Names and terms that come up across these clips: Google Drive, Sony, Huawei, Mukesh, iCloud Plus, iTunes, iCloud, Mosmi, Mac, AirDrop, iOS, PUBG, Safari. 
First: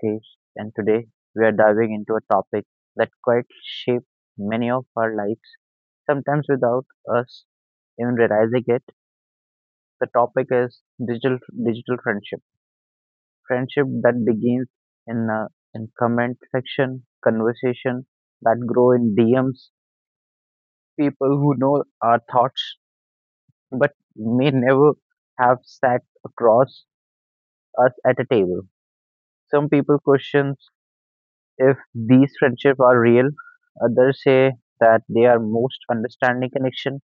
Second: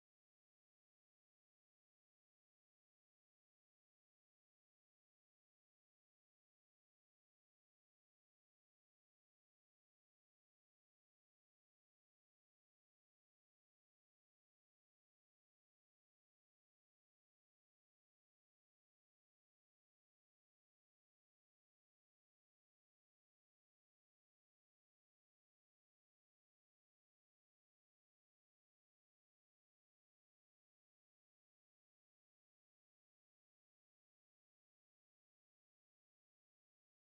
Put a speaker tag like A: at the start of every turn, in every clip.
A: Mukesh and today we are diving into a topic that quite shapes many of our lives, sometimes without us even realizing it. The topic is digital digital friendship. Friendship that begins in comment section, conversation that grow in DMs, people who know our thoughts but may never have sat across us at a table. Some people questions If these friendships are real, others say that they are most understanding connection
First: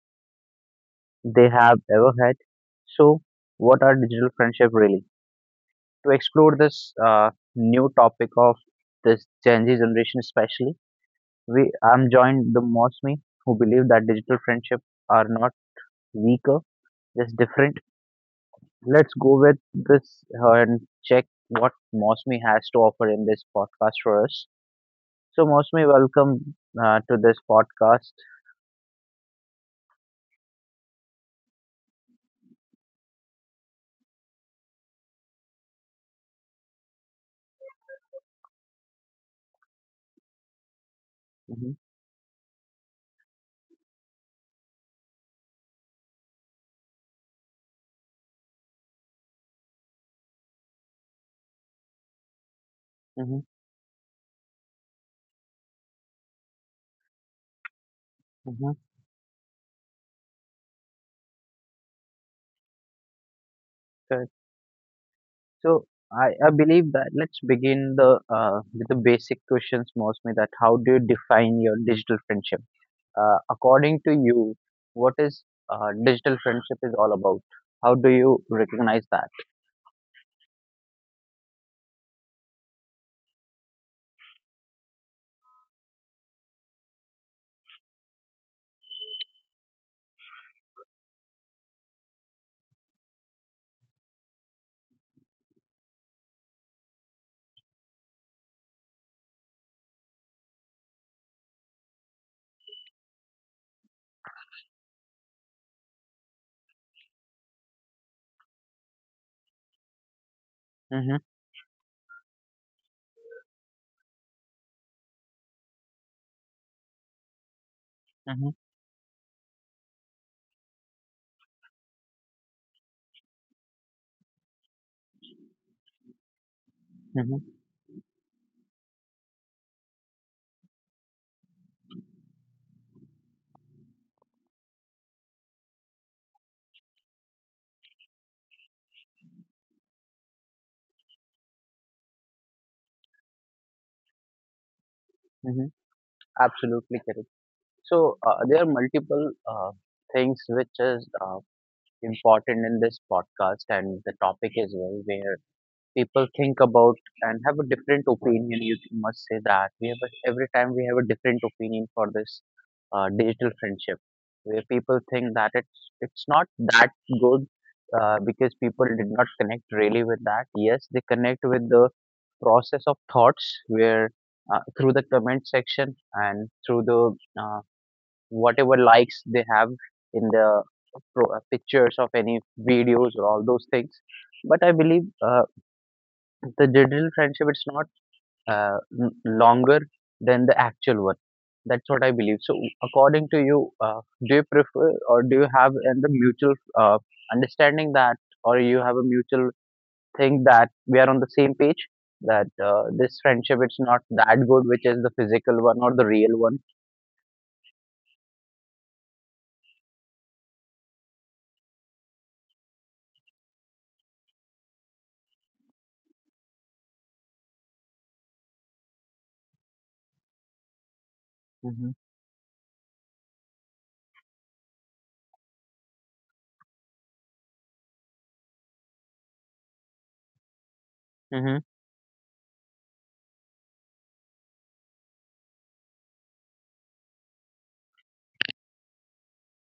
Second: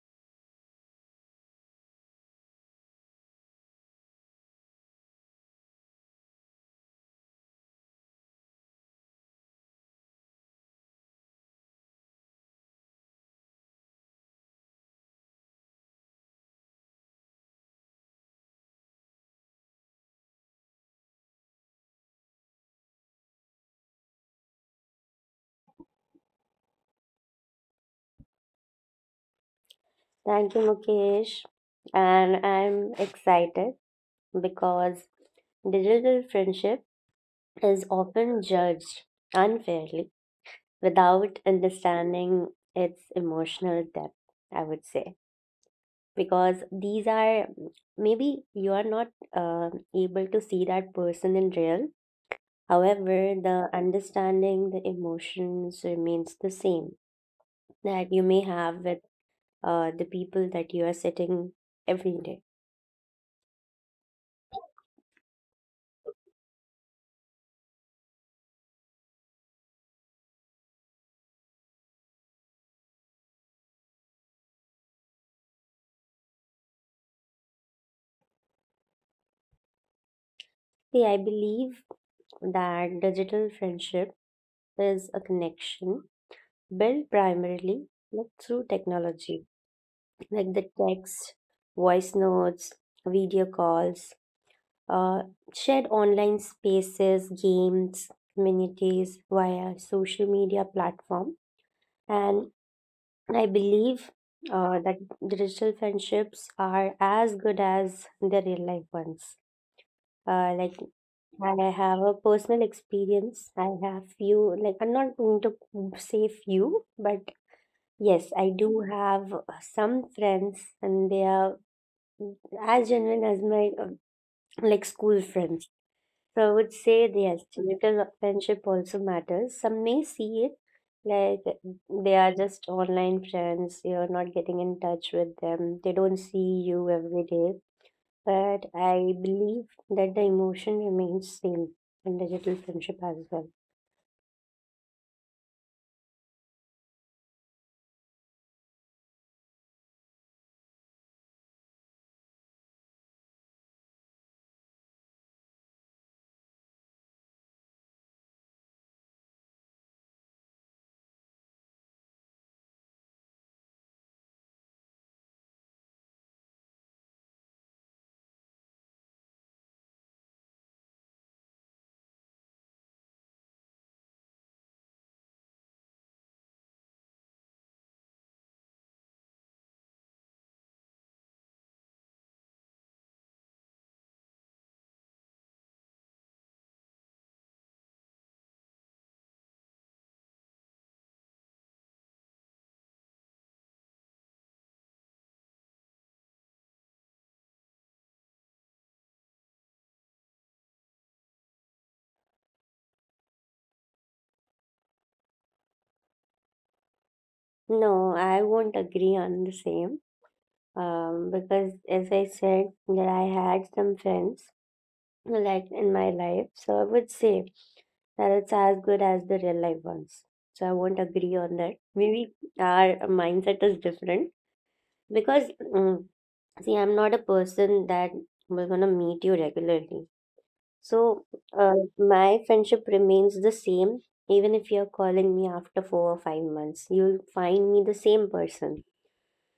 A: they have ever had. So, what are digital friendship really? To explore this new topic of this Gen Z generation, especially, we I'm joined the Mosmi who believe that digital friendship are not weaker, just different. Let's go with this and check what Mosmi has to offer in this podcast for us. So, Mosmi, welcome to this podcast.
B: Thank you, Mukesh. And I'm excited because digital friendship is often judged unfairly without
A: Mhm,
B: understanding its emotional depth, I would say. Because these are maybe you are not uh, able to see that person in real.
A: mhm,
B: However, the understanding, the emotions remains the same that you may
A: mhm,
B: have with the people that you are sitting every day.
A: correct. So I believe that let's begin the with the basic questions, mostly that how do you define your digital friendship? According to you, what is digital friendship is all about? How do you recognize that?
B: See, I believe that digital friendship is a connection built primarily like through technology, like the text, voice notes, video calls, uh, shared online spaces, games, communities via social media platform. And I believe that digital friendships are as good as their real life ones. Like
A: Mm-hmm,
B: I have a personal experience. I have few, like I'm not going to say few, but yes,
A: mm-hmm,
B: I do have some friends, and they are as genuine as my like school friends. So I would say yes,
A: mm-hmm,
B: digital friendship also matters. Some may see it like they are just online friends, you're not getting in touch with them, they don't see you every day. But I believe that the emotion remains same in digital friendship as well.
A: mm-hmm. Absolutely correct. So there are multiple things which is important in this podcast and the topic as well, where people think about and have a different opinion. You must say that we have a, every time we have a different opinion for this digital friendship, where people think that it's not that good because people did not connect really with that. Yes, they connect with the process of thoughts where through the comment section and through the uh, whatever likes they have in the pictures of any videos or all those things but I believe the digital friendship it's not longer than the actual one. That's what I believe. So, according to you, do you prefer or do you have in the mutual uh, understanding that, or you have a mutual thing that we are on the same page that this friendship it's not that good, which is the physical one or the real one?
B: No, I won't agree on the same. Because as I said that I had some friends like in my life. So I would say and it's as good as the real life ones. So I won't agree on that.
A: Mm-hmm.
B: Maybe our mindset is different because, see, I'm not a person that we're gonna meet you regularly. So
A: Mm-hmm.
B: my friendship remains the same even if you're calling me after 4 or 5 months. You'll find me the same person.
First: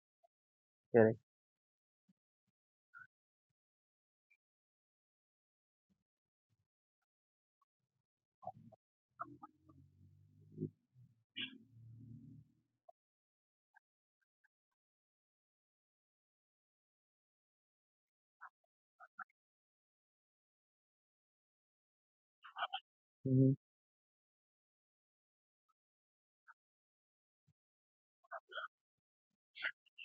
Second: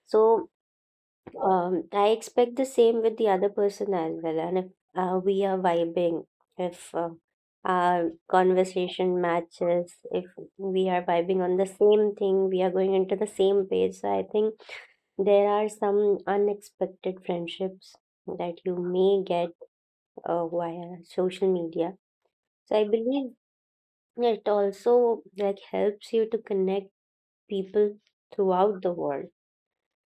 B: So
A: Correct.
B: I expect the same with the other person as well. And if we are vibing, if our conversation matches, if we are vibing on the same thing, we are going into the same page. So I think there are some unexpected friendships that you may get via social media. So I believe
A: Mm-hmm.
B: it also like helps you to connect people throughout the world,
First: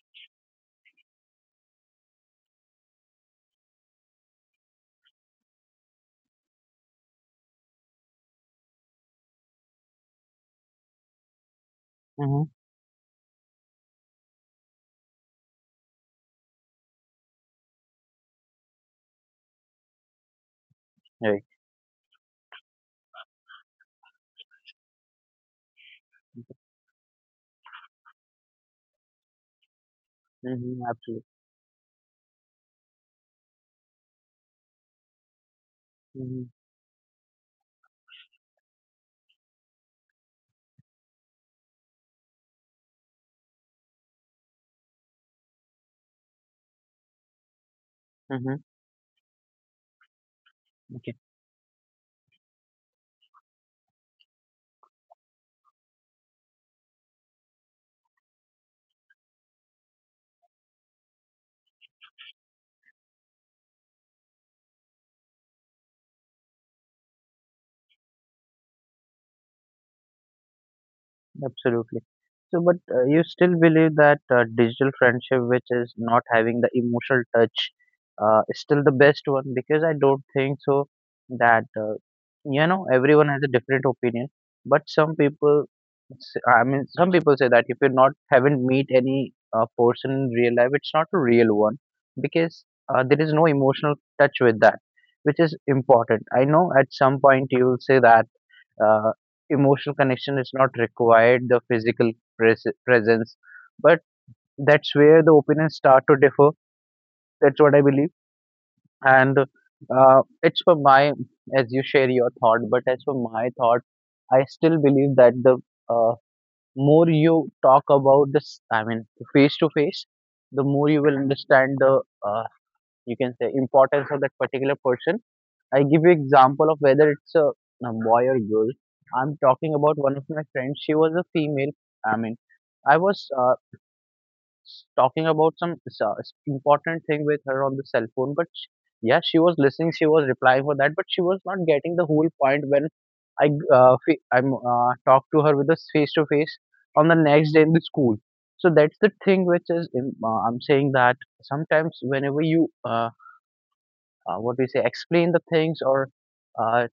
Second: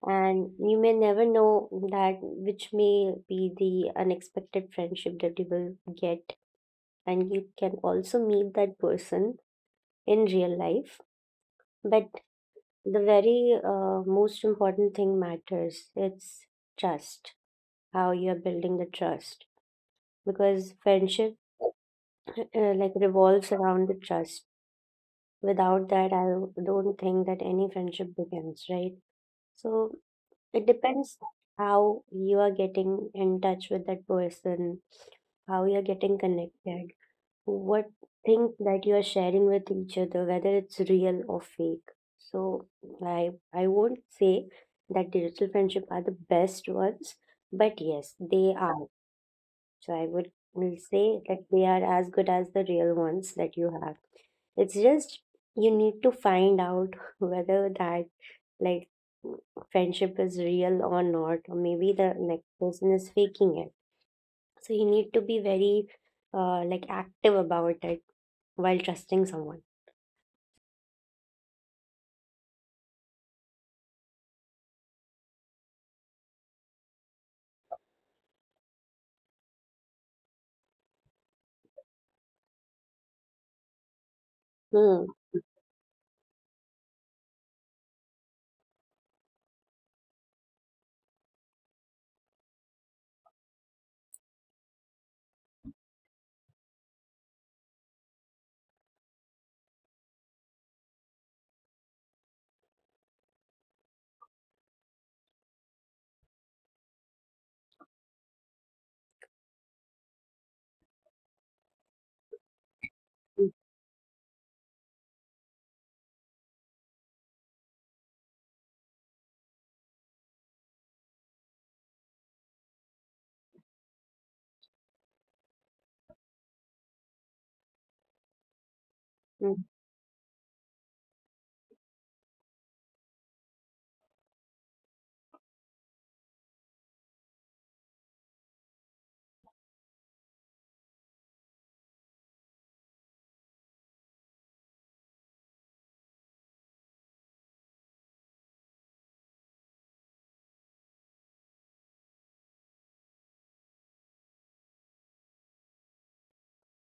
B: and you may never know that which may be the unexpected friendship that you will get, and you can also meet that person in real life. But
A: Mm-hmm.
B: the very most important thing matters it's trust, how you are building the trust, because friendship
A: Right.
B: like revolves around the trust. Without that, I don't think that any friendship begins, right? So it
A: Mm-hmm.
B: depends
A: Absolutely.
B: how you are getting in touch with that person, how you're getting
A: Mm-hmm.
B: connected, what things that you are sharing with each other, whether it's real or fake. So I won't say that digital friendship are the best ones, but yes, they
A: Mm-hmm.
B: are. So I would will
A: Okay.
B: say that they are as good as the real ones that you have. It's just you need to find out whether that like friendship is real or not, or maybe the next person is faking it, so you need to be very like active about it while trusting someone.
A: Absolutely. So, but you still believe that digital friendship, which is not having the emotional touch, is still the best one because I don't think so that you know everyone has a different opinion. But
B: Hmm.
A: some people, I mean, some people say that if you're not haven't meet any person in real life, it's not a real one because there is no emotional touch with that, which is important. I know at some point you will say that uh, emotional connection is not required the physical presence but that's where the opinions start to differ. That's what I believe, and it's for my, as you share your thought, but as for
B: Mm,
A: my thought I still believe that the uh, more you talk about this, I mean face to face, the more you will understand the uh, you can say importance of that particular person. I give you example of whether it's a boy or girl. I'm
B: mm,
A: talking about one of my friends. She was a female. I mean, I was talking about some important thing with her on the cell phone, but sh yeah, she was listening. She was replying for that, but she was not getting the whole point when I g- fe- I'm talked to her with a face to face on the next day in the school. So that's the thing which is I'm saying that sometimes whenever you uh, what we say explain the things or uh,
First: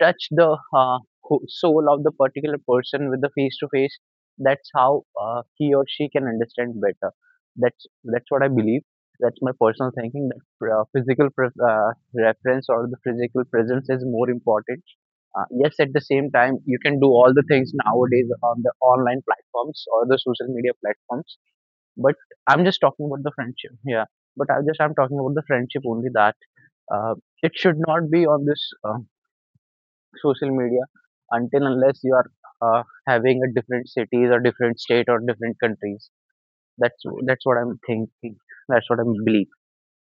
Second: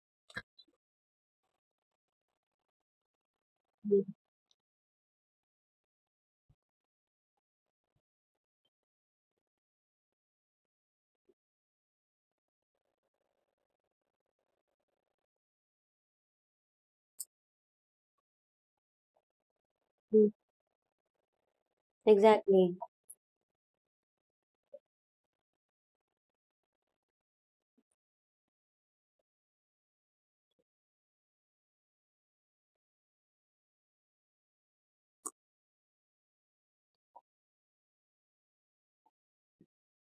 A: touch the soul of the particular person with the face to face,
B: mm,
A: that's how he or she can understand better. that's that's what I believe. That's my personal thinking that physical pre- reference or the physical presence is more important. Yes, at the same time you can do all the things nowadays on the online platforms or the
B: mm.
A: social media platforms, but I'm
B: Exactly.
A: just talking about the friendship. Yeah, but I'm talking about the friendship only, that uh, it should not be on this social media until unless you are having a different cities or different state or different countries. That's what I'm thinking. That's what I believe.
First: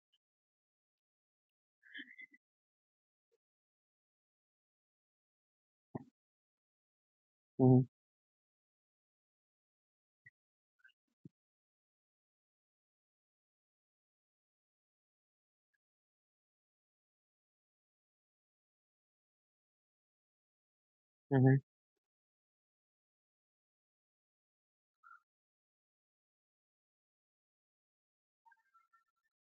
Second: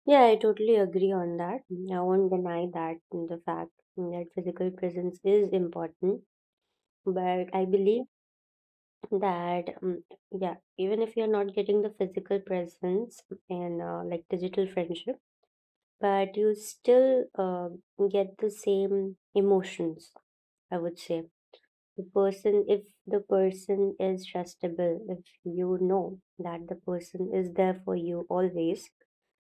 B: Yeah, I totally agree on that. I won't deny that the fact that physical presence is important, but I
A: Mhm,
B: believe that yeah, even if you're not getting the physical presence and like digital friendship, but you still get the same emotions, I would say.
A: mhm,
B: The person, if the person is trustable, if you know that the person is there for you always,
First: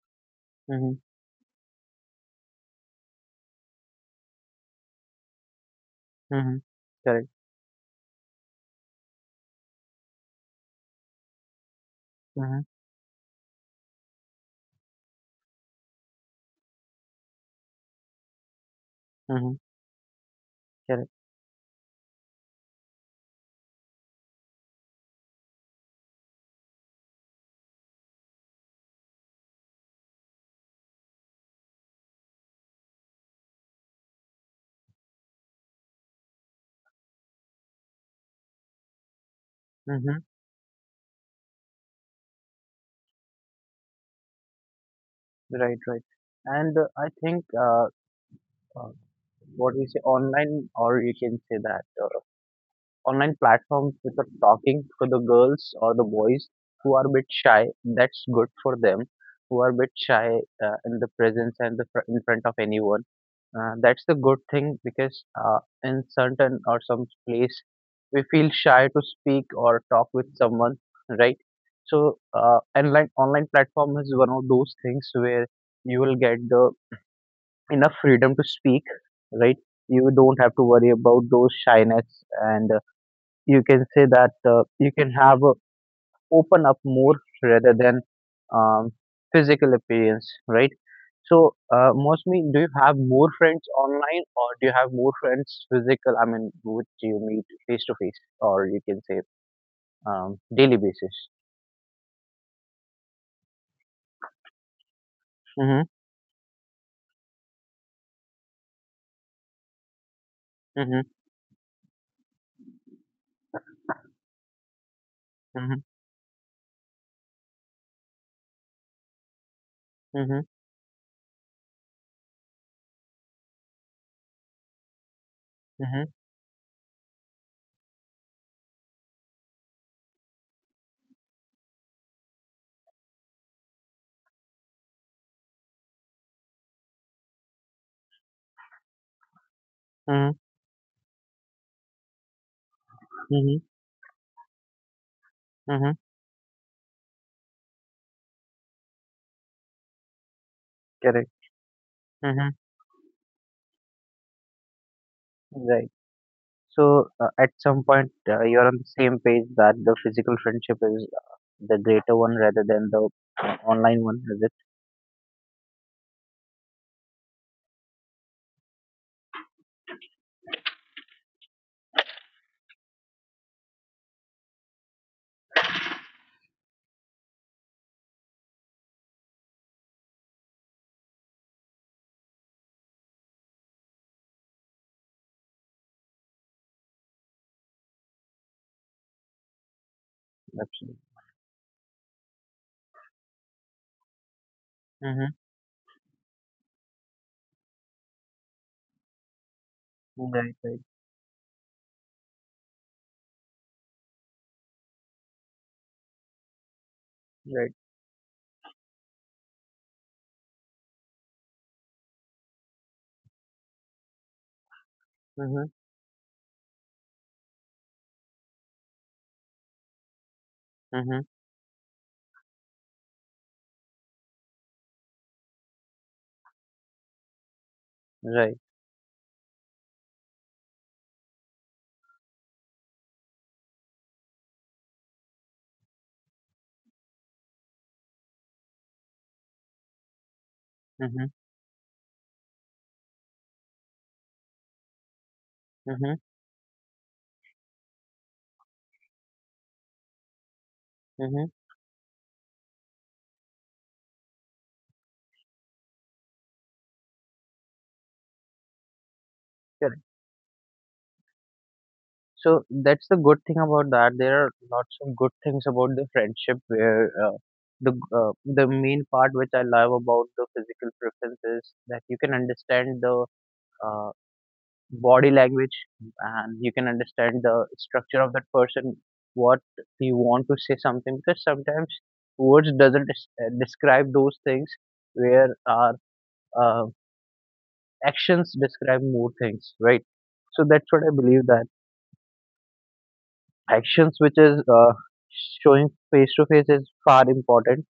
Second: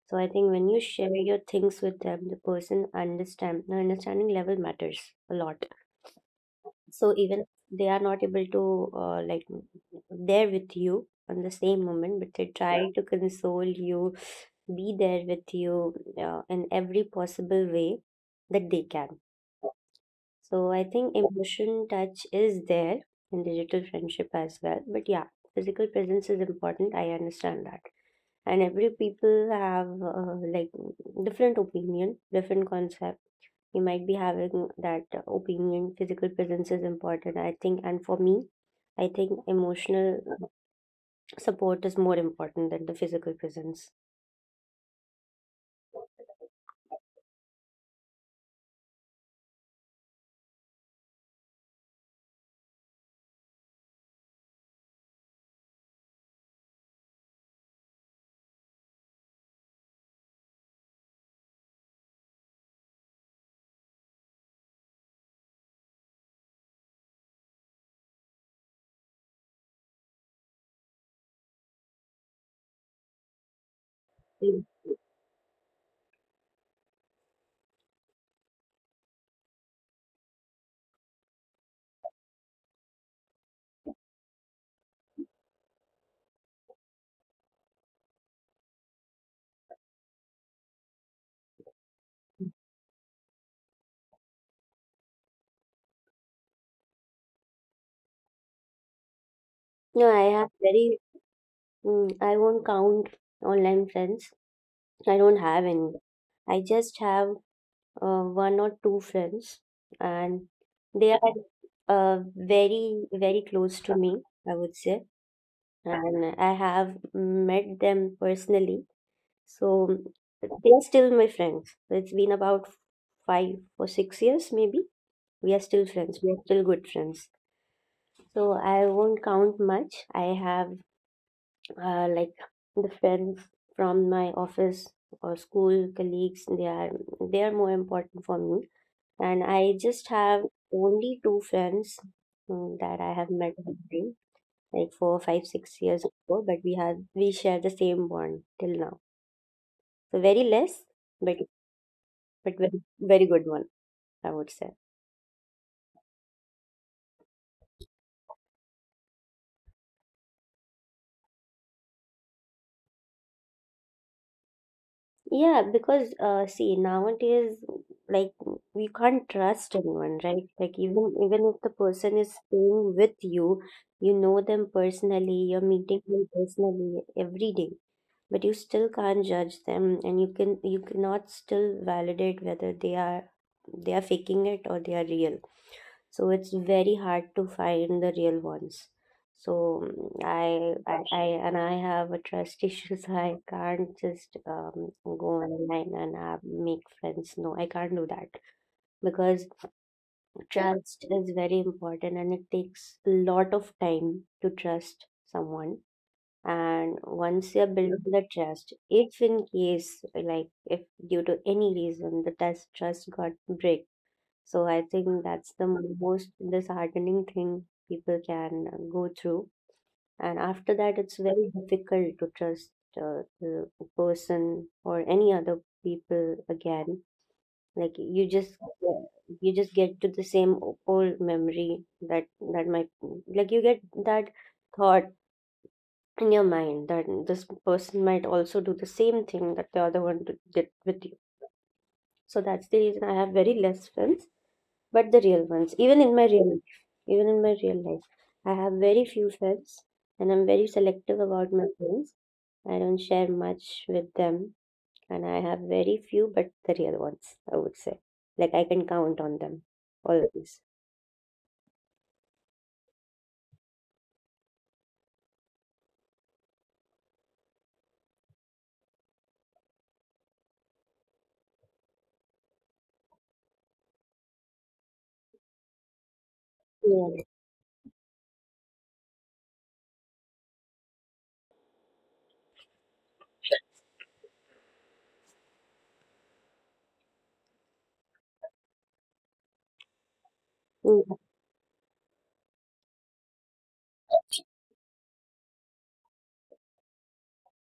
B: so I think when you
A: mhm,
B: share your things with them, the person understand, the understanding level matters a lot.
A: mhm.
B: So
A: Correct.
B: even if they are not able to like there with you on the same moment, but they
A: Mhm,
B: try to console you, be there with you in every possible way that they can.
A: mhm,
B: So I
A: Correct.
B: think emotion touch is there in digital friendship as well. But yeah, physical presence is important. I understand that. And every people have like different opinion, different concept. You might be having that opinion. Physical presence is important, I think. And for me, I think emotional
A: Mhm.
B: support is more important than the physical presence.
A: Right, right. And I think uh, what we say online, or you can say that online platforms which are talking for the girls or the boys who are a bit shy. That's good for them, who are a bit shy in the presence and the in front of anyone. That's the good thing because in certain or some place we feel shy to speak or talk with someone, right? So, online platform is one of
B: Mm.
A: those things where you will get the enough freedom to speak, right? You don't have to worry about those shyness and you can say that you can have a open up more rather than um, physical appearance, right? So, mostly, do you have more friends online or do you have more friends physical? I mean, which you meet face to face or you can say
B: No, I have
A: daily
B: very,
A: basis?
B: I won't count online friends. I don't have
A: Mm-hmm,
B: any. I just have one or two friends, and
A: mm-hmm,
B: they are very, very close to me, I would say.
A: mm-hmm,
B: And I have met them personally. So
A: mm-hmm,
B: they are still my friends. It's been about 5 or 6 years, maybe. We are still
A: mm-hmm,
B: friends, we are still good friends. So I won't count much. I have like the friends from my office or school colleagues. They are, they are more important for me, and I just
A: mm-hmm,
B: have only two friends, that I have met
A: mm-hmm,
B: at the time, like four five six
A: mm-hmm.
B: years ago, but we have, we share the same bond till now. So very less,
A: Correct.
B: but
A: Mm-hmm,
B: but very, very good one, I would say.
A: right. So at some point, you're on the same page that the physical friendship is the greater one rather than the online one, is it?
B: Yeah, because see, nowadays, like we can't trust anyone, right? Like even if the person is staying with you, you know them personally, you're meeting them personally every day, but you still can't judge them and you can, you cannot still validate whether they are, they are faking it or they are real. So it's very hard to find the real ones. So mm, I,
A: Absolutely.
B: I and I have a trust issues. I can't just
A: Mm-hmm.
B: go online and have, make friends. No, I can't do that because
A: Right, right,
B: trust is very important and it takes a lot of time to trust someone. And once
A: right.
B: you're building the trust, if in case like if due to any reason the test trust got break, so I think that's
A: Mm-hmm.
B: the most disheartening thing people can go through, and after that
A: Mm-hmm.
B: it's very difficult to trust the person or any other people again. Like you
A: Right.
B: just, you just get to the same old memory that that might, like you get that thought in your mind that this person might also do the same thing that the other one did with you.
A: Mm-hmm.
B: So that's the reason I have very less friends, but the real ones. Even
A: Mm-hmm.
B: in my real life, even in my real life, I have very few friends and I'm very selective
A: Mm-hmm.
B: about my friends. I don't share much with them and I have very few, but the real ones, I would say. Like I can count on them
A: Correct.
B: always.
A: So that's the good thing about that. There are lots of good things about the friendship where the main part which I love about the physical preference is that you can understand the uh, body language and you can
B: Yeah.
A: understand the structure of that person, what he want to say something, because sometimes words doesn't describe those things where our uh, actions describe more things, right? So that's what I
B: Mm,
A: believe, that actions which is showing face to face is far important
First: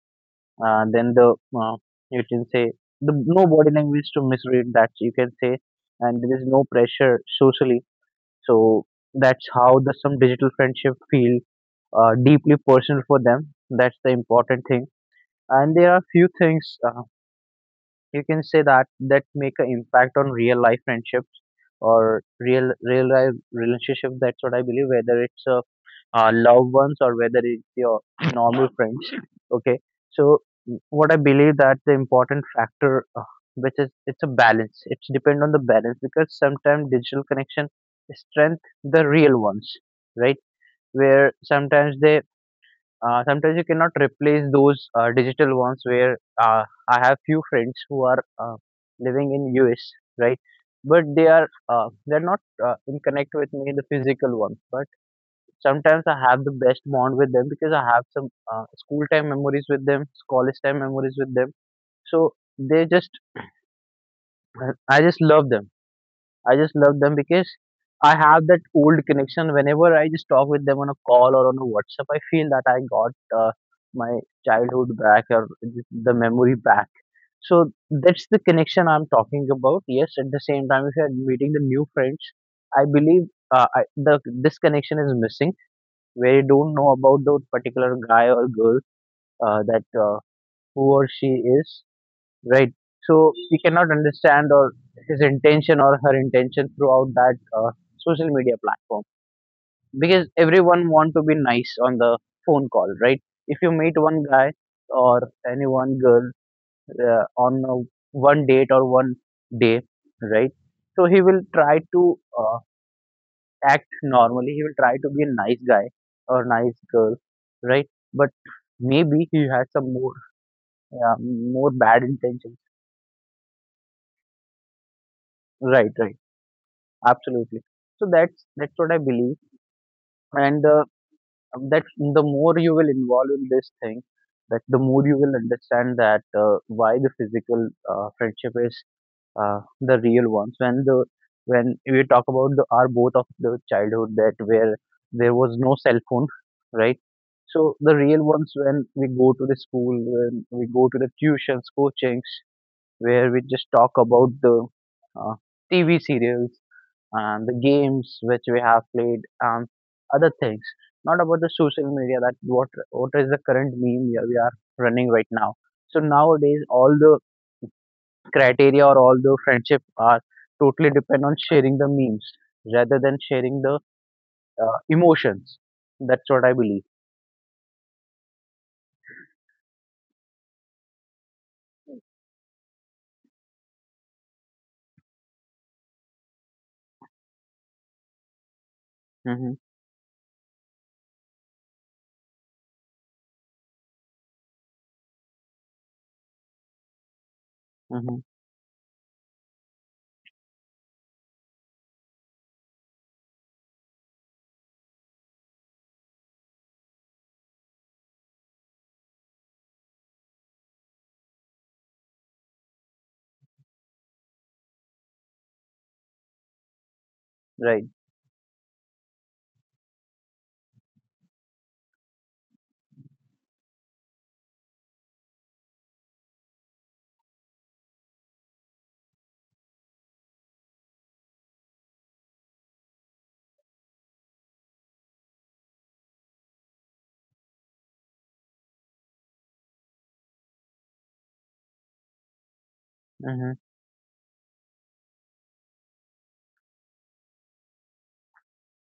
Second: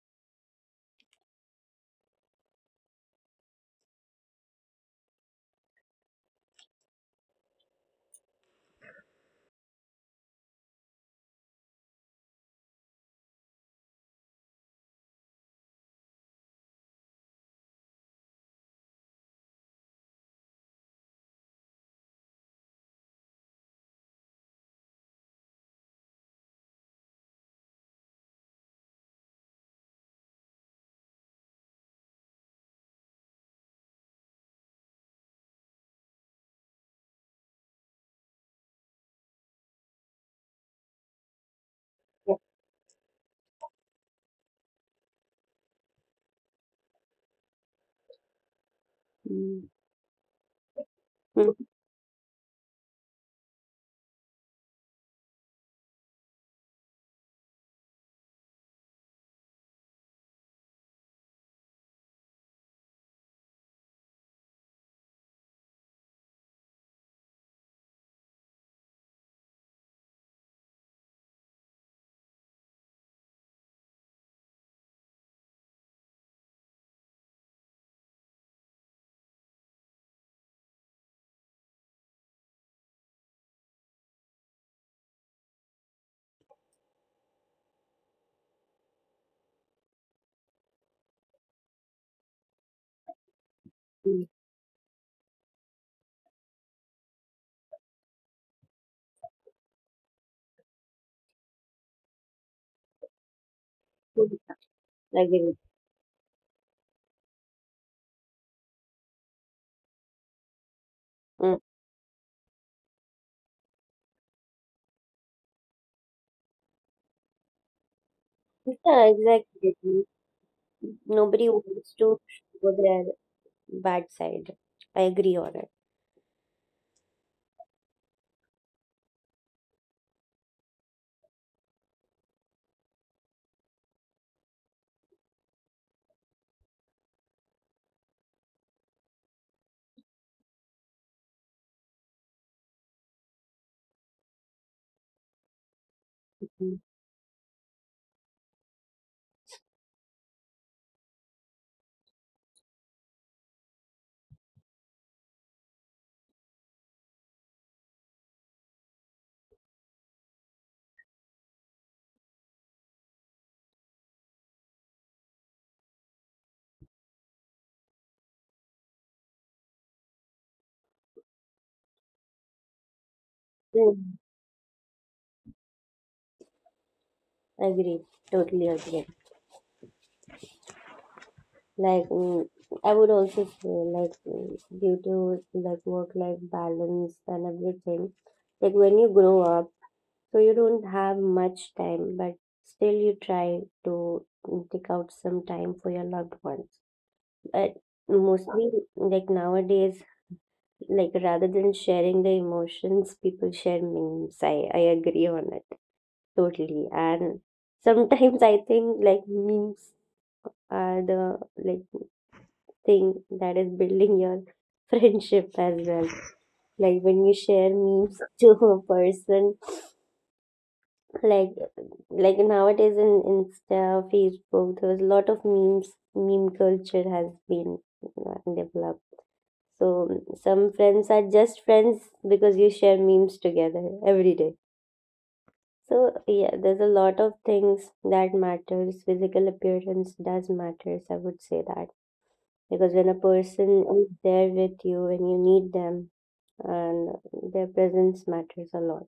A: than the uh, you can say the no body language to misread, that you can say, and there is no pressure socially. So that's how the some digital friendship feel deeply personal for them. That's the important thing. And there are few things. You can say that that make an impact on real life friendships or real life relationship, that's what I believe, whether it's a loved ones or whether it's your normal friends. Okay, so what I believe that the important factor uh, which is it's a balance, it's depend on the balance, because sometimes digital connection strength the real ones, right? Where sometimes they
B: yeah.
A: sometimes you cannot replace those digital ones, where I have few friends who are living in
B: Mm,
A: US, right? But
B: mm,
A: they're not in connect with me in the physical one. But sometimes I have the best bond with them because I have some school time memories with them, college time memories with them. So they just I just love them. I just love them because I have that old connection. Whenever I just talk with them on a call or on a WhatsApp, I feel that I got my childhood back or the memory back. So that's the connection I'm talking about. Yes, at the same time, if you're meeting the new friends, I believe the this connection is missing, where you don't know about the particular guy or girl that who or she is, right? So we cannot
B: mm,
A: understand or his intention or her intention throughout that social media platform, because everyone want to be nice on the phone call, right? If you meet
B: mm.
A: one guy
B: I
A: or
B: get it.
A: any one girl on a one date or one day, right? So he will
B: Mm.
A: try to act normally. He will try to be a nice guy or nice girl, right? But
B: Yeah,
A: maybe he has some
B: exactly. Nobody
A: more
B: wants
A: bad
B: to show
A: intentions,
B: their bad side. I agree on it.
A: right? Right. Absolutely. So that's what I believe, and that the more you will involve in this thing, that the more you will understand that why the physical friendship is the real ones. When the when we talk about the our both of the childhood that where there was no cell phone, right? So the real ones, when we go to the school, when we go to the tuitions, coachings, where we just talk about the uh, TV serials and the games which we have played and other things, not about the social media, that what is the current meme we are running right now. So nowadays all the criteria or all the friendship are totally depend on sharing the memes rather than sharing the
B: Mm,
A: emotions, that's what I believe.
B: Agree, totally agree. Like, I would also say, like, due to like work-life balance and everything, like when you grow
A: Mm-hmm.
B: up, so you don't have much time, but still you try to take out some time for your loved ones. But
A: Mm-hmm.
B: mostly, like nowadays, like rather than sharing the emotions, people share memes. I agree on it totally, and sometimes I think like memes are the like thing that is building your friendship as well. Like when you share
A: Right.
B: memes to a person, like like nowadays in insta, facebook, there was a lot of memes. Meme culture has been developed. So some friends are just friends because you share memes together every day. So yeah, there's a lot of things that matters. Physical appearance does matters, I would say. That because when a
A: Mm-hmm.
B: person is there with you and you need them, and their presence matters a lot.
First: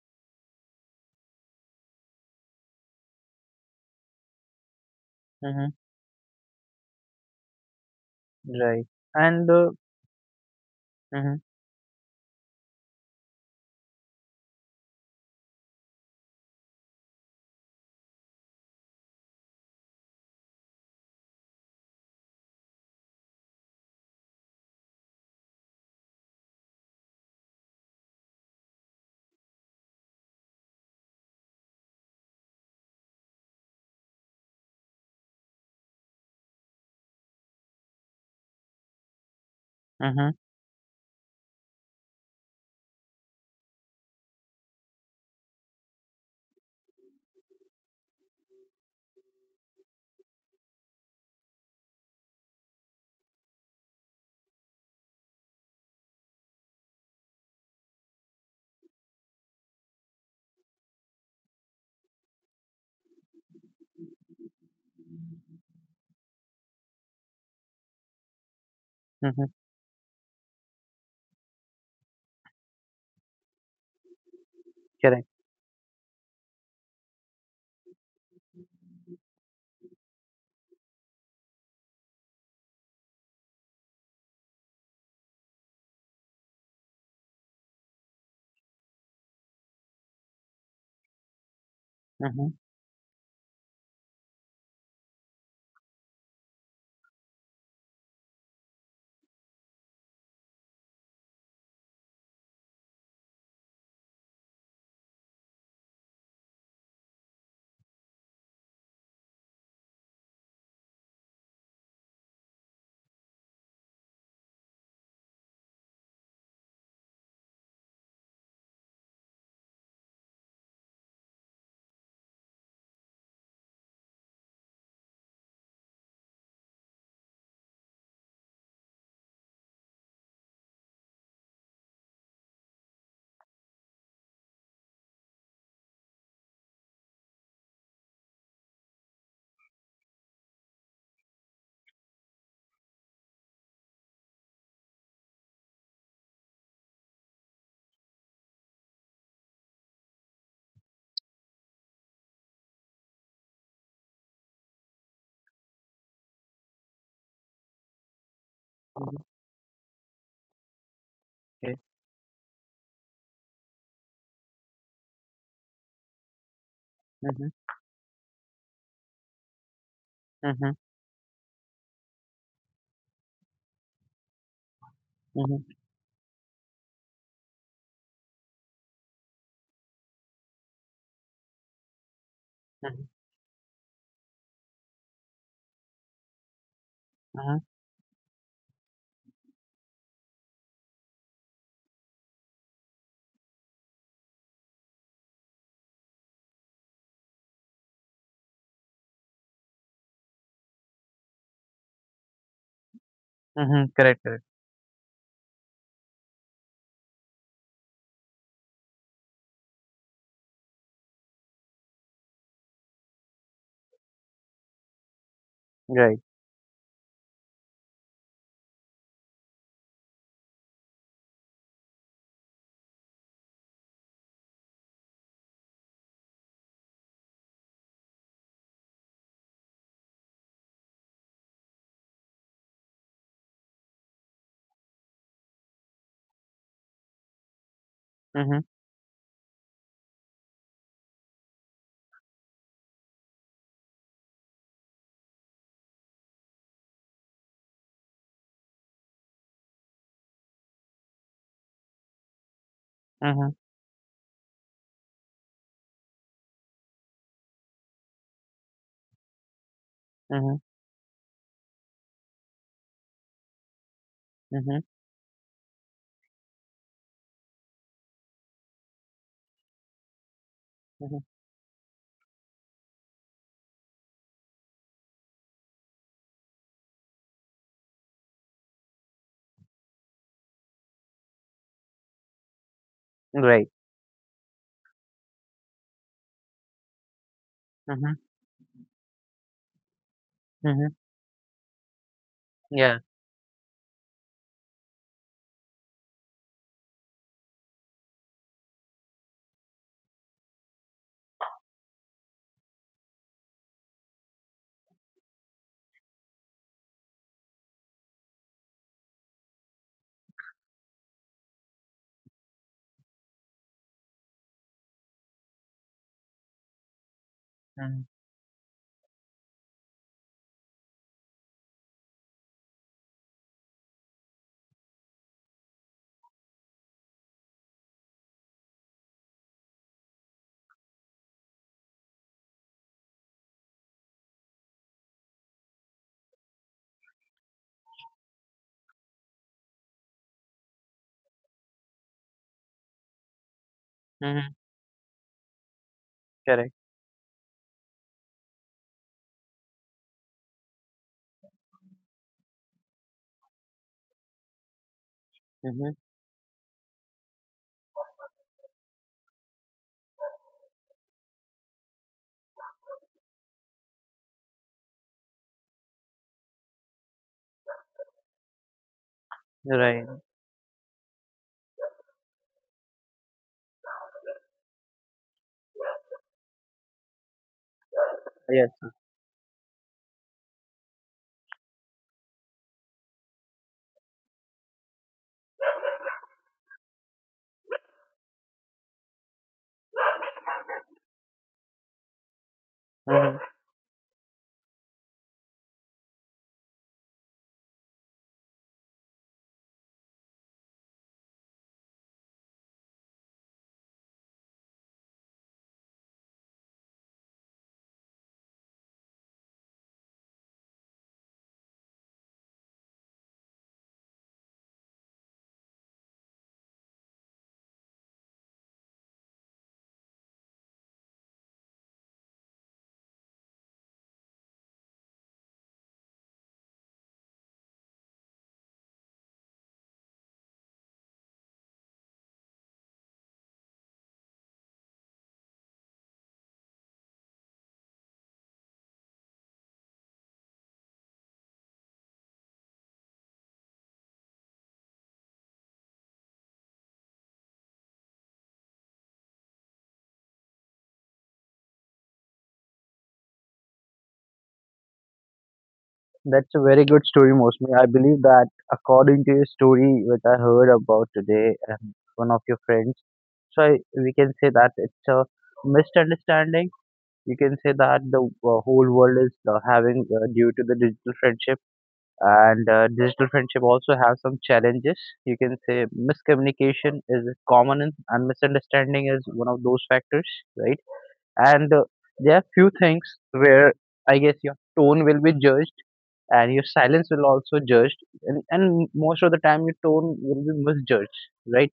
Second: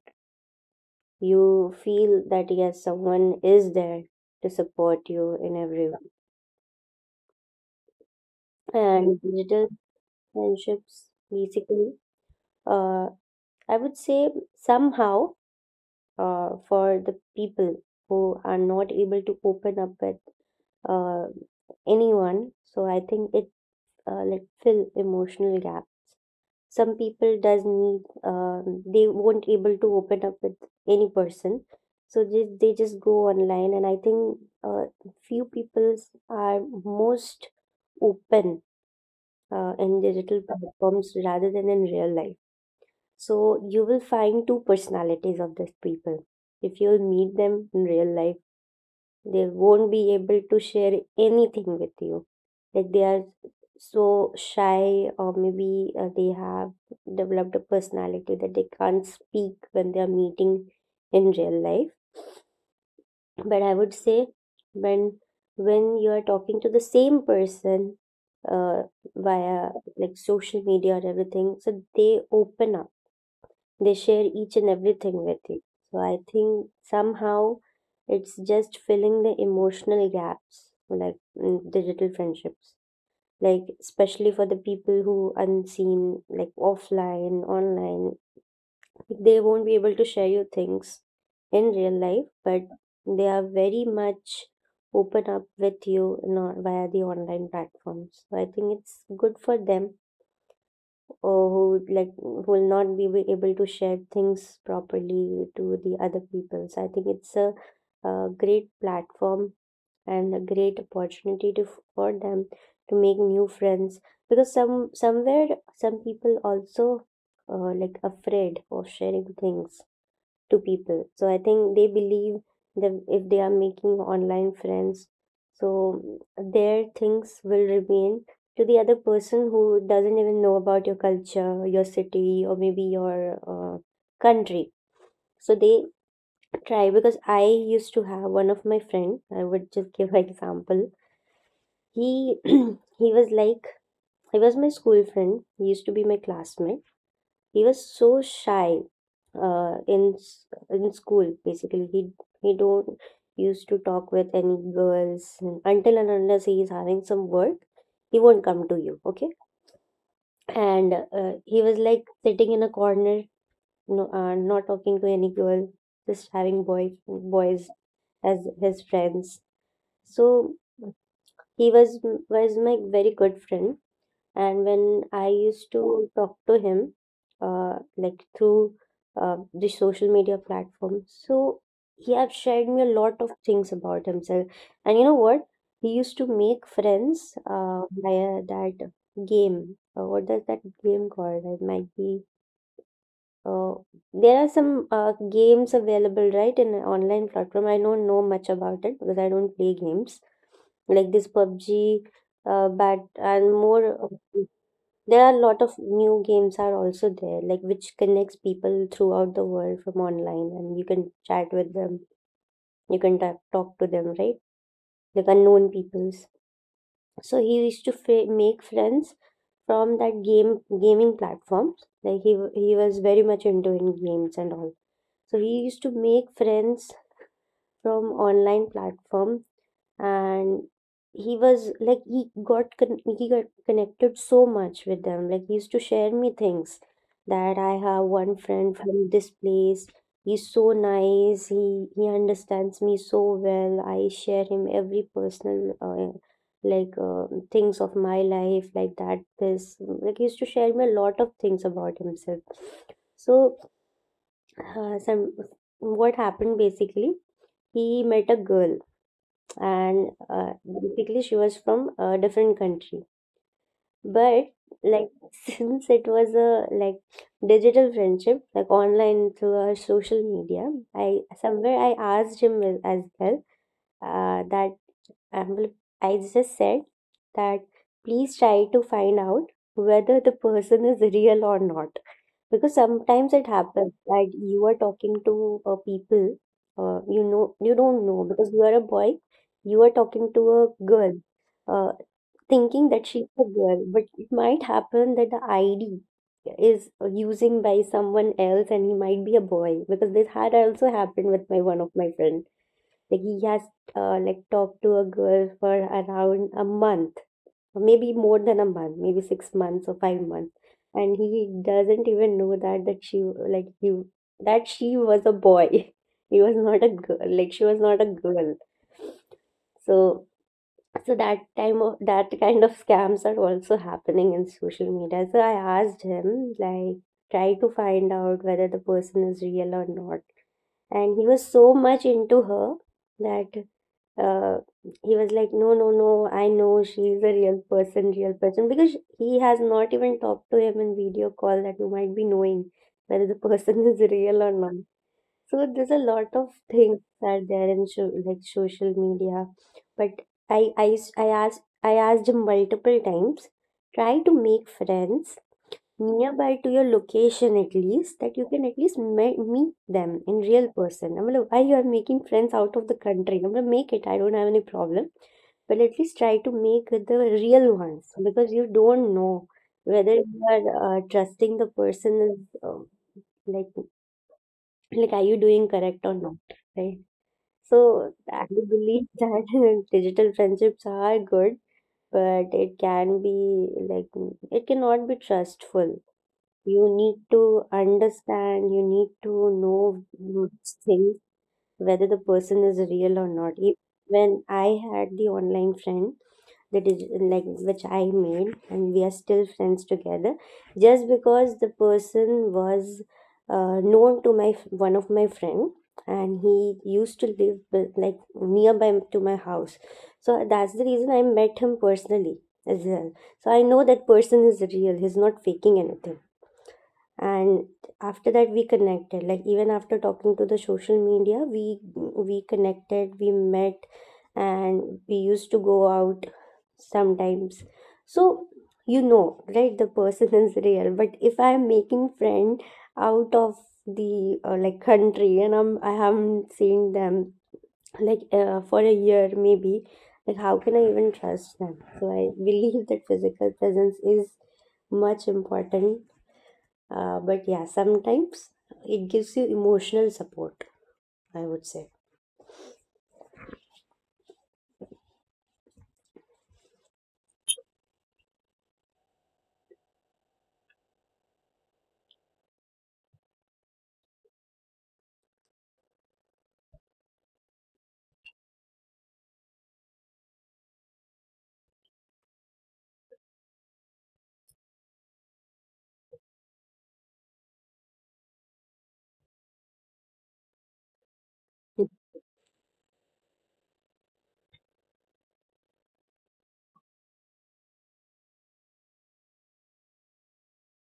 B: You feel that yes, someone is there to support you in
A: Mm-hmm.
B: every way.
A: Right.
B: And
A: And
B: digital friendships,
A: Mm-hmm.
B: basically, uh, I would say somehow, for the people who are not able to open up with uh, anyone. So I think it like fill emotional gap. Some people does need, they won't able to open up with any person, so they just go online. And I think uh, few people are most open in
A: Mm-hmm.
B: digital platforms rather than in real life. So you will find two personalities of these people. If you'll meet them in real life, they won't be able to share anything with you. Like they are so shy, or maybe they have developed a personality that they can't speak when they are meeting in real life. But I would say when when you are talking to the same person uh,
A: Mm-hmm.
B: via social media or everything, so they open up, they share each and everything
A: Correct.
B: with you. So I think somehow it's just filling the emotional gaps, like in digital friendships, like especially for the people who unseen, like offline, online, they won't be able to share you things in real life,
A: Mm-hmm.
B: but they are very much open up with you in, via the online platforms. So I think it's good for them, or who would like who will not be able to share things properly to the other people. So I think it's a, great platform and a great opportunity to for them to make new friends because some people also like afraid of sharing things to people. So I think they believe that if they are making online friends, so their things will remain to the other person who doesn't even know about your culture, your city, or maybe your uh, country. So they try, because I used to have one of my friend. I would just give an example. He he was like, he was my school friend. He used to be my classmate, he was so shy uh, in s- in school. Basically, he don't used to talk with any girls, and until and unless he is having some work, he won't come to you. Okay,
A: Mm.
B: and he was like sitting in a corner, no, not talking to any girl, just having boys
A: Mm-hmm.
B: as his friends. So he was my very good friend. And when I
A: Mm-hmm.
B: used to talk to him, like through the social media platform, so he have shared
A: Mm-hmm.
B: me a lot of things about himself. And you know what? He used to make friends
A: Mm-hmm.
B: via that game. What is that game called? It might be. Uh, there are some games available, right, in an online platform. I don't know much about it because I don't play games like this PUBG, but and
A: Mm-hmm. Correct,
B: more,
A: correct.
B: there are a lot of new games are also there, like which connects people throughout the world from online, and you can chat with them, you can talk to them, right? Like unknown
A: Right.
B: peoples. So he used to make friends from that game gaming platforms. Like he was very much into in games and all. So he used to make friends from online platform, and he was like, he got connected so much with them, like he used to share me things that I have
A: Mhm,
B: one friend from this place, he's so nice, he understands me so well, I share him every personal like things of my life, like that this like he used to share me a lot of things about himself.
A: mhm,
B: So some what happened basically, he met a girl, and
A: mhm,
B: basically, she was from a different country,
A: mhm,
B: but like since it was a like digital friendship, like online through our social media,
A: mhm.
B: I asked him as well, that and, well, I just said that please try to find out whether the person is real or not. Because sometimes it
A: Right.
B: happens that you are talking to people, you
A: Mhm,
B: don't know, because you are a boy, you are talking to
A: mhm.
B: a girl, uh,
A: Yeah.
B: thinking that she's a girl, but it might happen that the ID is using by someone else and he might be a boy, because this had also happened with my one of my friend, like he has like talked to a girl for around a month, or maybe more than a month, maybe 6 months or 5 months, and he doesn't even know that she was a boy. He was not a girl. Like she
A: Mhm,
B: was not a girl. So so that time of that kind of scams are also happening in social media. So I asked him, like, try to find out whether the person is real or not, and he was so much into her that uh, he was like, no no no, I know she's a real person, real person, because he has not even talked to him in video call, that you might be knowing whether the person is
A: mhm.
B: real or not. So there's a lot of
A: Correct.
B: things that there in, so, like, social media, but I asked him multiple times, try to make
A: Mhm.
B: friends nearby to your location, at least that you can at least meet them in real person. I mean, why you are making friends out of the country? I mean, make it, I don't have any problem, but at least try to make the real ones,
A: Right.
B: because you don't know whether you are trusting the person, is like like are you doing correct or not, right?
A: Yes.
B: So I believe that digital friendships are good, but it can be, like, it cannot be trustful. You need to understand, you need to know much things, whether the
A: Mhm.
B: person is real or not. When I had the online friend, that is, like, which I made, and we are still friends together, just because the person was known to one of my friend, and he used to live like nearby to my house, so that's the reason I met him personally as well. So I know that person is real, he's not faking anything. And after that, we connected, like, even after talking to the social media, we connected, we met, and we used to go out sometimes. So you know, right, the person is real. But if I am making friend out of the like country, and I haven't seen them, like for a year maybe, like how can I even trust them? So I believe that physical presence is much important, but yeah, sometimes it gives you emotional support, I would say.
A: That's a very good story, Mosmi. I believe that, according to your story, which I heard about today, and one of your friends, so I, we can say that it's a misunderstanding. You can say that the whole world is having, due to the digital friendship. And digital friendship also have some challenges. You can say miscommunication is common, and misunderstanding is one of those factors, right? And there are few things where I guess your tone will be judged, and your silence will also judged, and most of the time your tone will be misjudged, right?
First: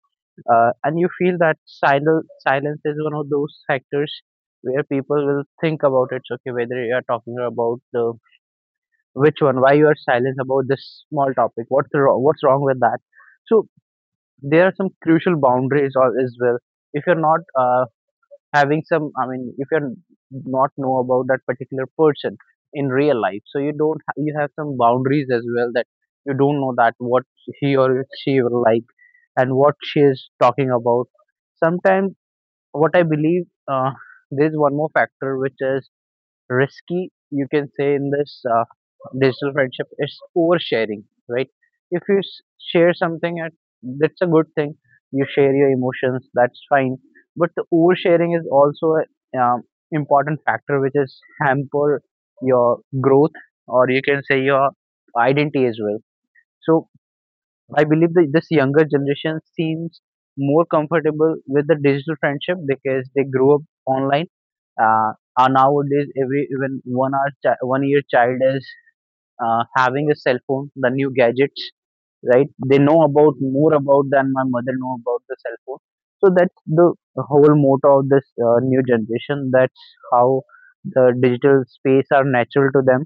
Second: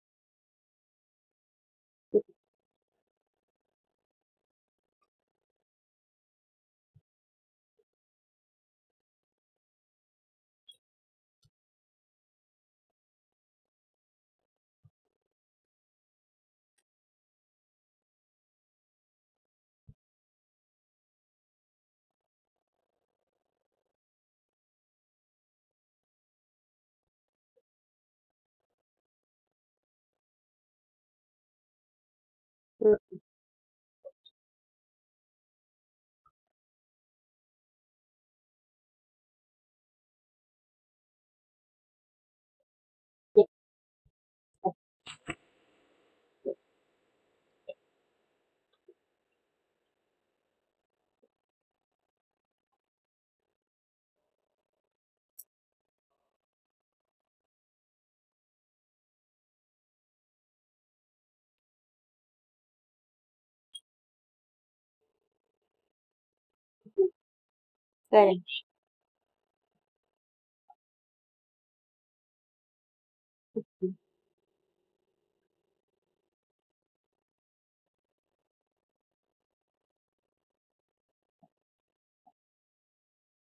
A: And you feel that silence is one of those factors where people will think about it, okay, whether you are talking about the which one? Why you are silent about this small topic? What's wrong? What's wrong with that? So there are some crucial boundaries or as well. If you're not having some, I mean, if you're not know about that particular person in real life, so you don't you have some boundaries as well, that you don't know that what he or she will like and what she is talking about. Sometimes
B: Mm,
A: what I believe, uh, there's one more factor which is risky, you can say, in this digital friendship is oversharing, right? If you share
B: yeah.
A: something at, that's a good thing. You share your emotions, that's fine, but the oversharing is also an important factor which is hamper your growth, or you can say your identity as well. So I believe that this younger generation seems more comfortable with the digital friendship because they grew up online. Uh, and nowadays, every even 1 year
B: Correct.
A: child is having a cell phone, the new gadgets, right? They know about more about than my mother know about the cell phone. So that's the whole motto of this new generation. That's how the digital space are natural to them,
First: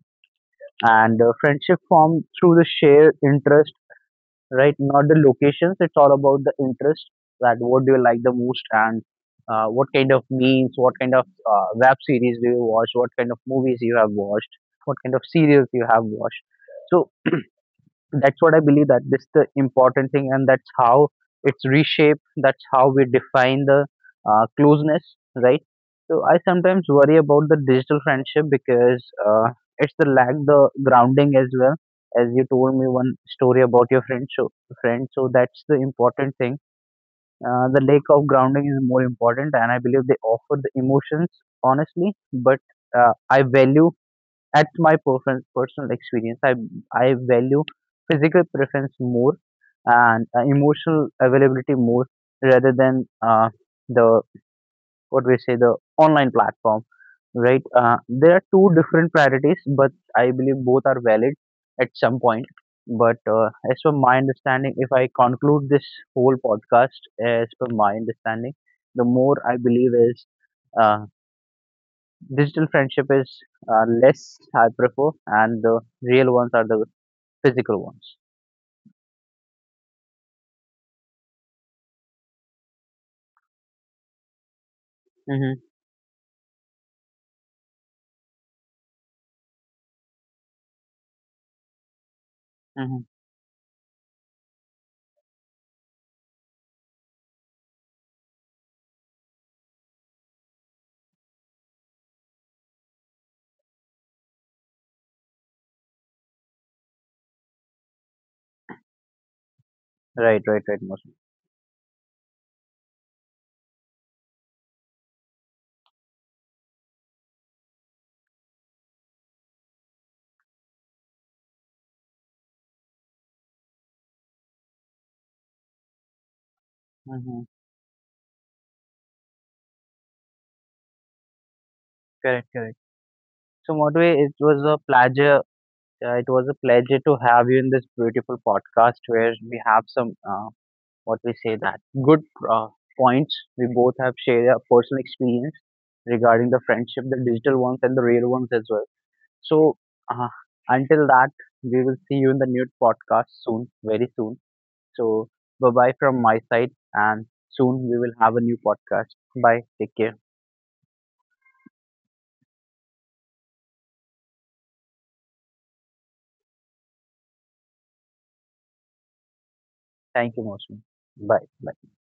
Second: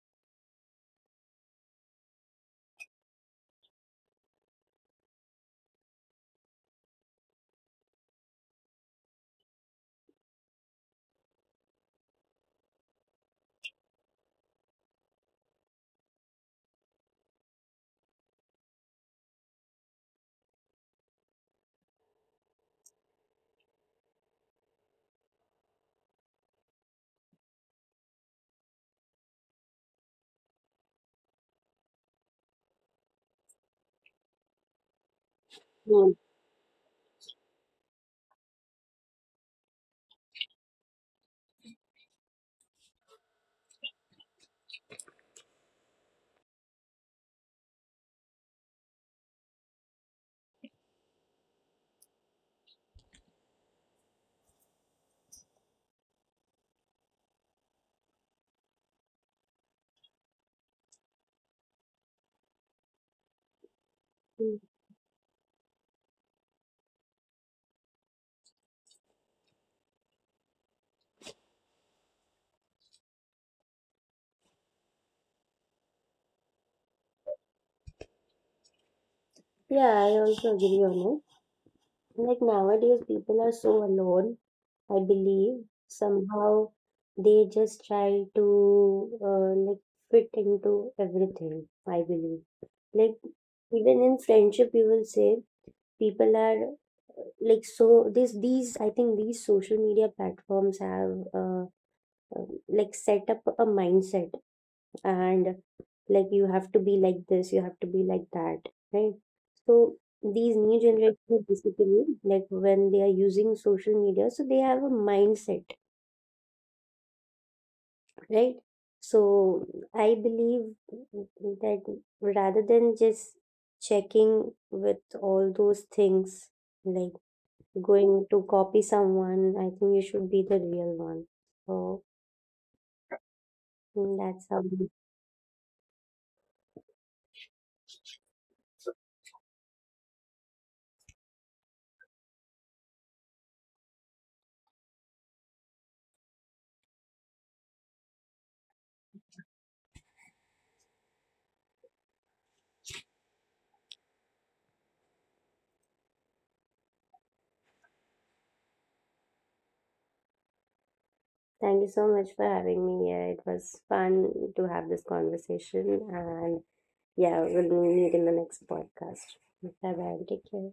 A: and friendship formed through the shared interest, right? Not the locations. It's all about the interest, that what do you like the most, and what kind of memes, what kind of web series do you watch, what kind of movies you have watched, what kind of serials you have watched. So that's what I believe, that this the important thing, and that's how it's reshaped. That's how we define the closeness, right? So I sometimes worry about the digital friendship because it's the lack the grounding as well. As you told me one story about your friend, so that's the
B: Mm.
A: important thing. The lack of grounding is more important, and I believe they offer the emotions honestly, but I value, that's my preference, personal experience. I value physical preference more, and emotional availability more, rather than the what we say the online platform, right? There are two different priorities, but I believe both are valid at some point. But as per my
B: Mm.
A: understanding, if I conclude this whole podcast, as per my understanding, the more I believe is. Uh, Digital friendship is less, I prefer, and the real ones are the physical ones.
B: Yeah, I also agree on it. Like nowadays, people are so alone, I believe
A: Mm-hmm.
B: somehow, they just try to like fit into everything. I
A: Mm-hmm.
B: believe, like, even in friendship, you will say people are like so this these, I think these social media platforms have like set up a mindset, and like, you have to be like this, you have to be like that, right?
A: Right, right, right,
B: So
A: Mostly.
B: these new generation basically, like when they are using social media, so they have a mindset, right? So I believe that rather than just checking with all those
A: Mm-hmm.
B: things, like going to copy someone, I think you should be the real
A: Correct,
B: one.
A: correct.
B: So,
A: So, Modway, it was a pleasure.
B: mm, that's how.
A: It was a pleasure to have you in this beautiful podcast where we have some, what we say that good uh, points. We both have shared our personal experience regarding the friendship, the digital ones and the real ones as well. So, uh, until that, we will see you in the new podcast soon, very soon. So, bye bye from my side, and soon we will have a new podcast. Bye. Take care.
B: Thank you so much for having me here. It was fun to have this conversation, and yeah, we'll meet in the next
A: Thank you,
B: podcast.
A: Mosmi.
B: Bye
A: Bye.
B: bye. Take
A: Bye.
B: care.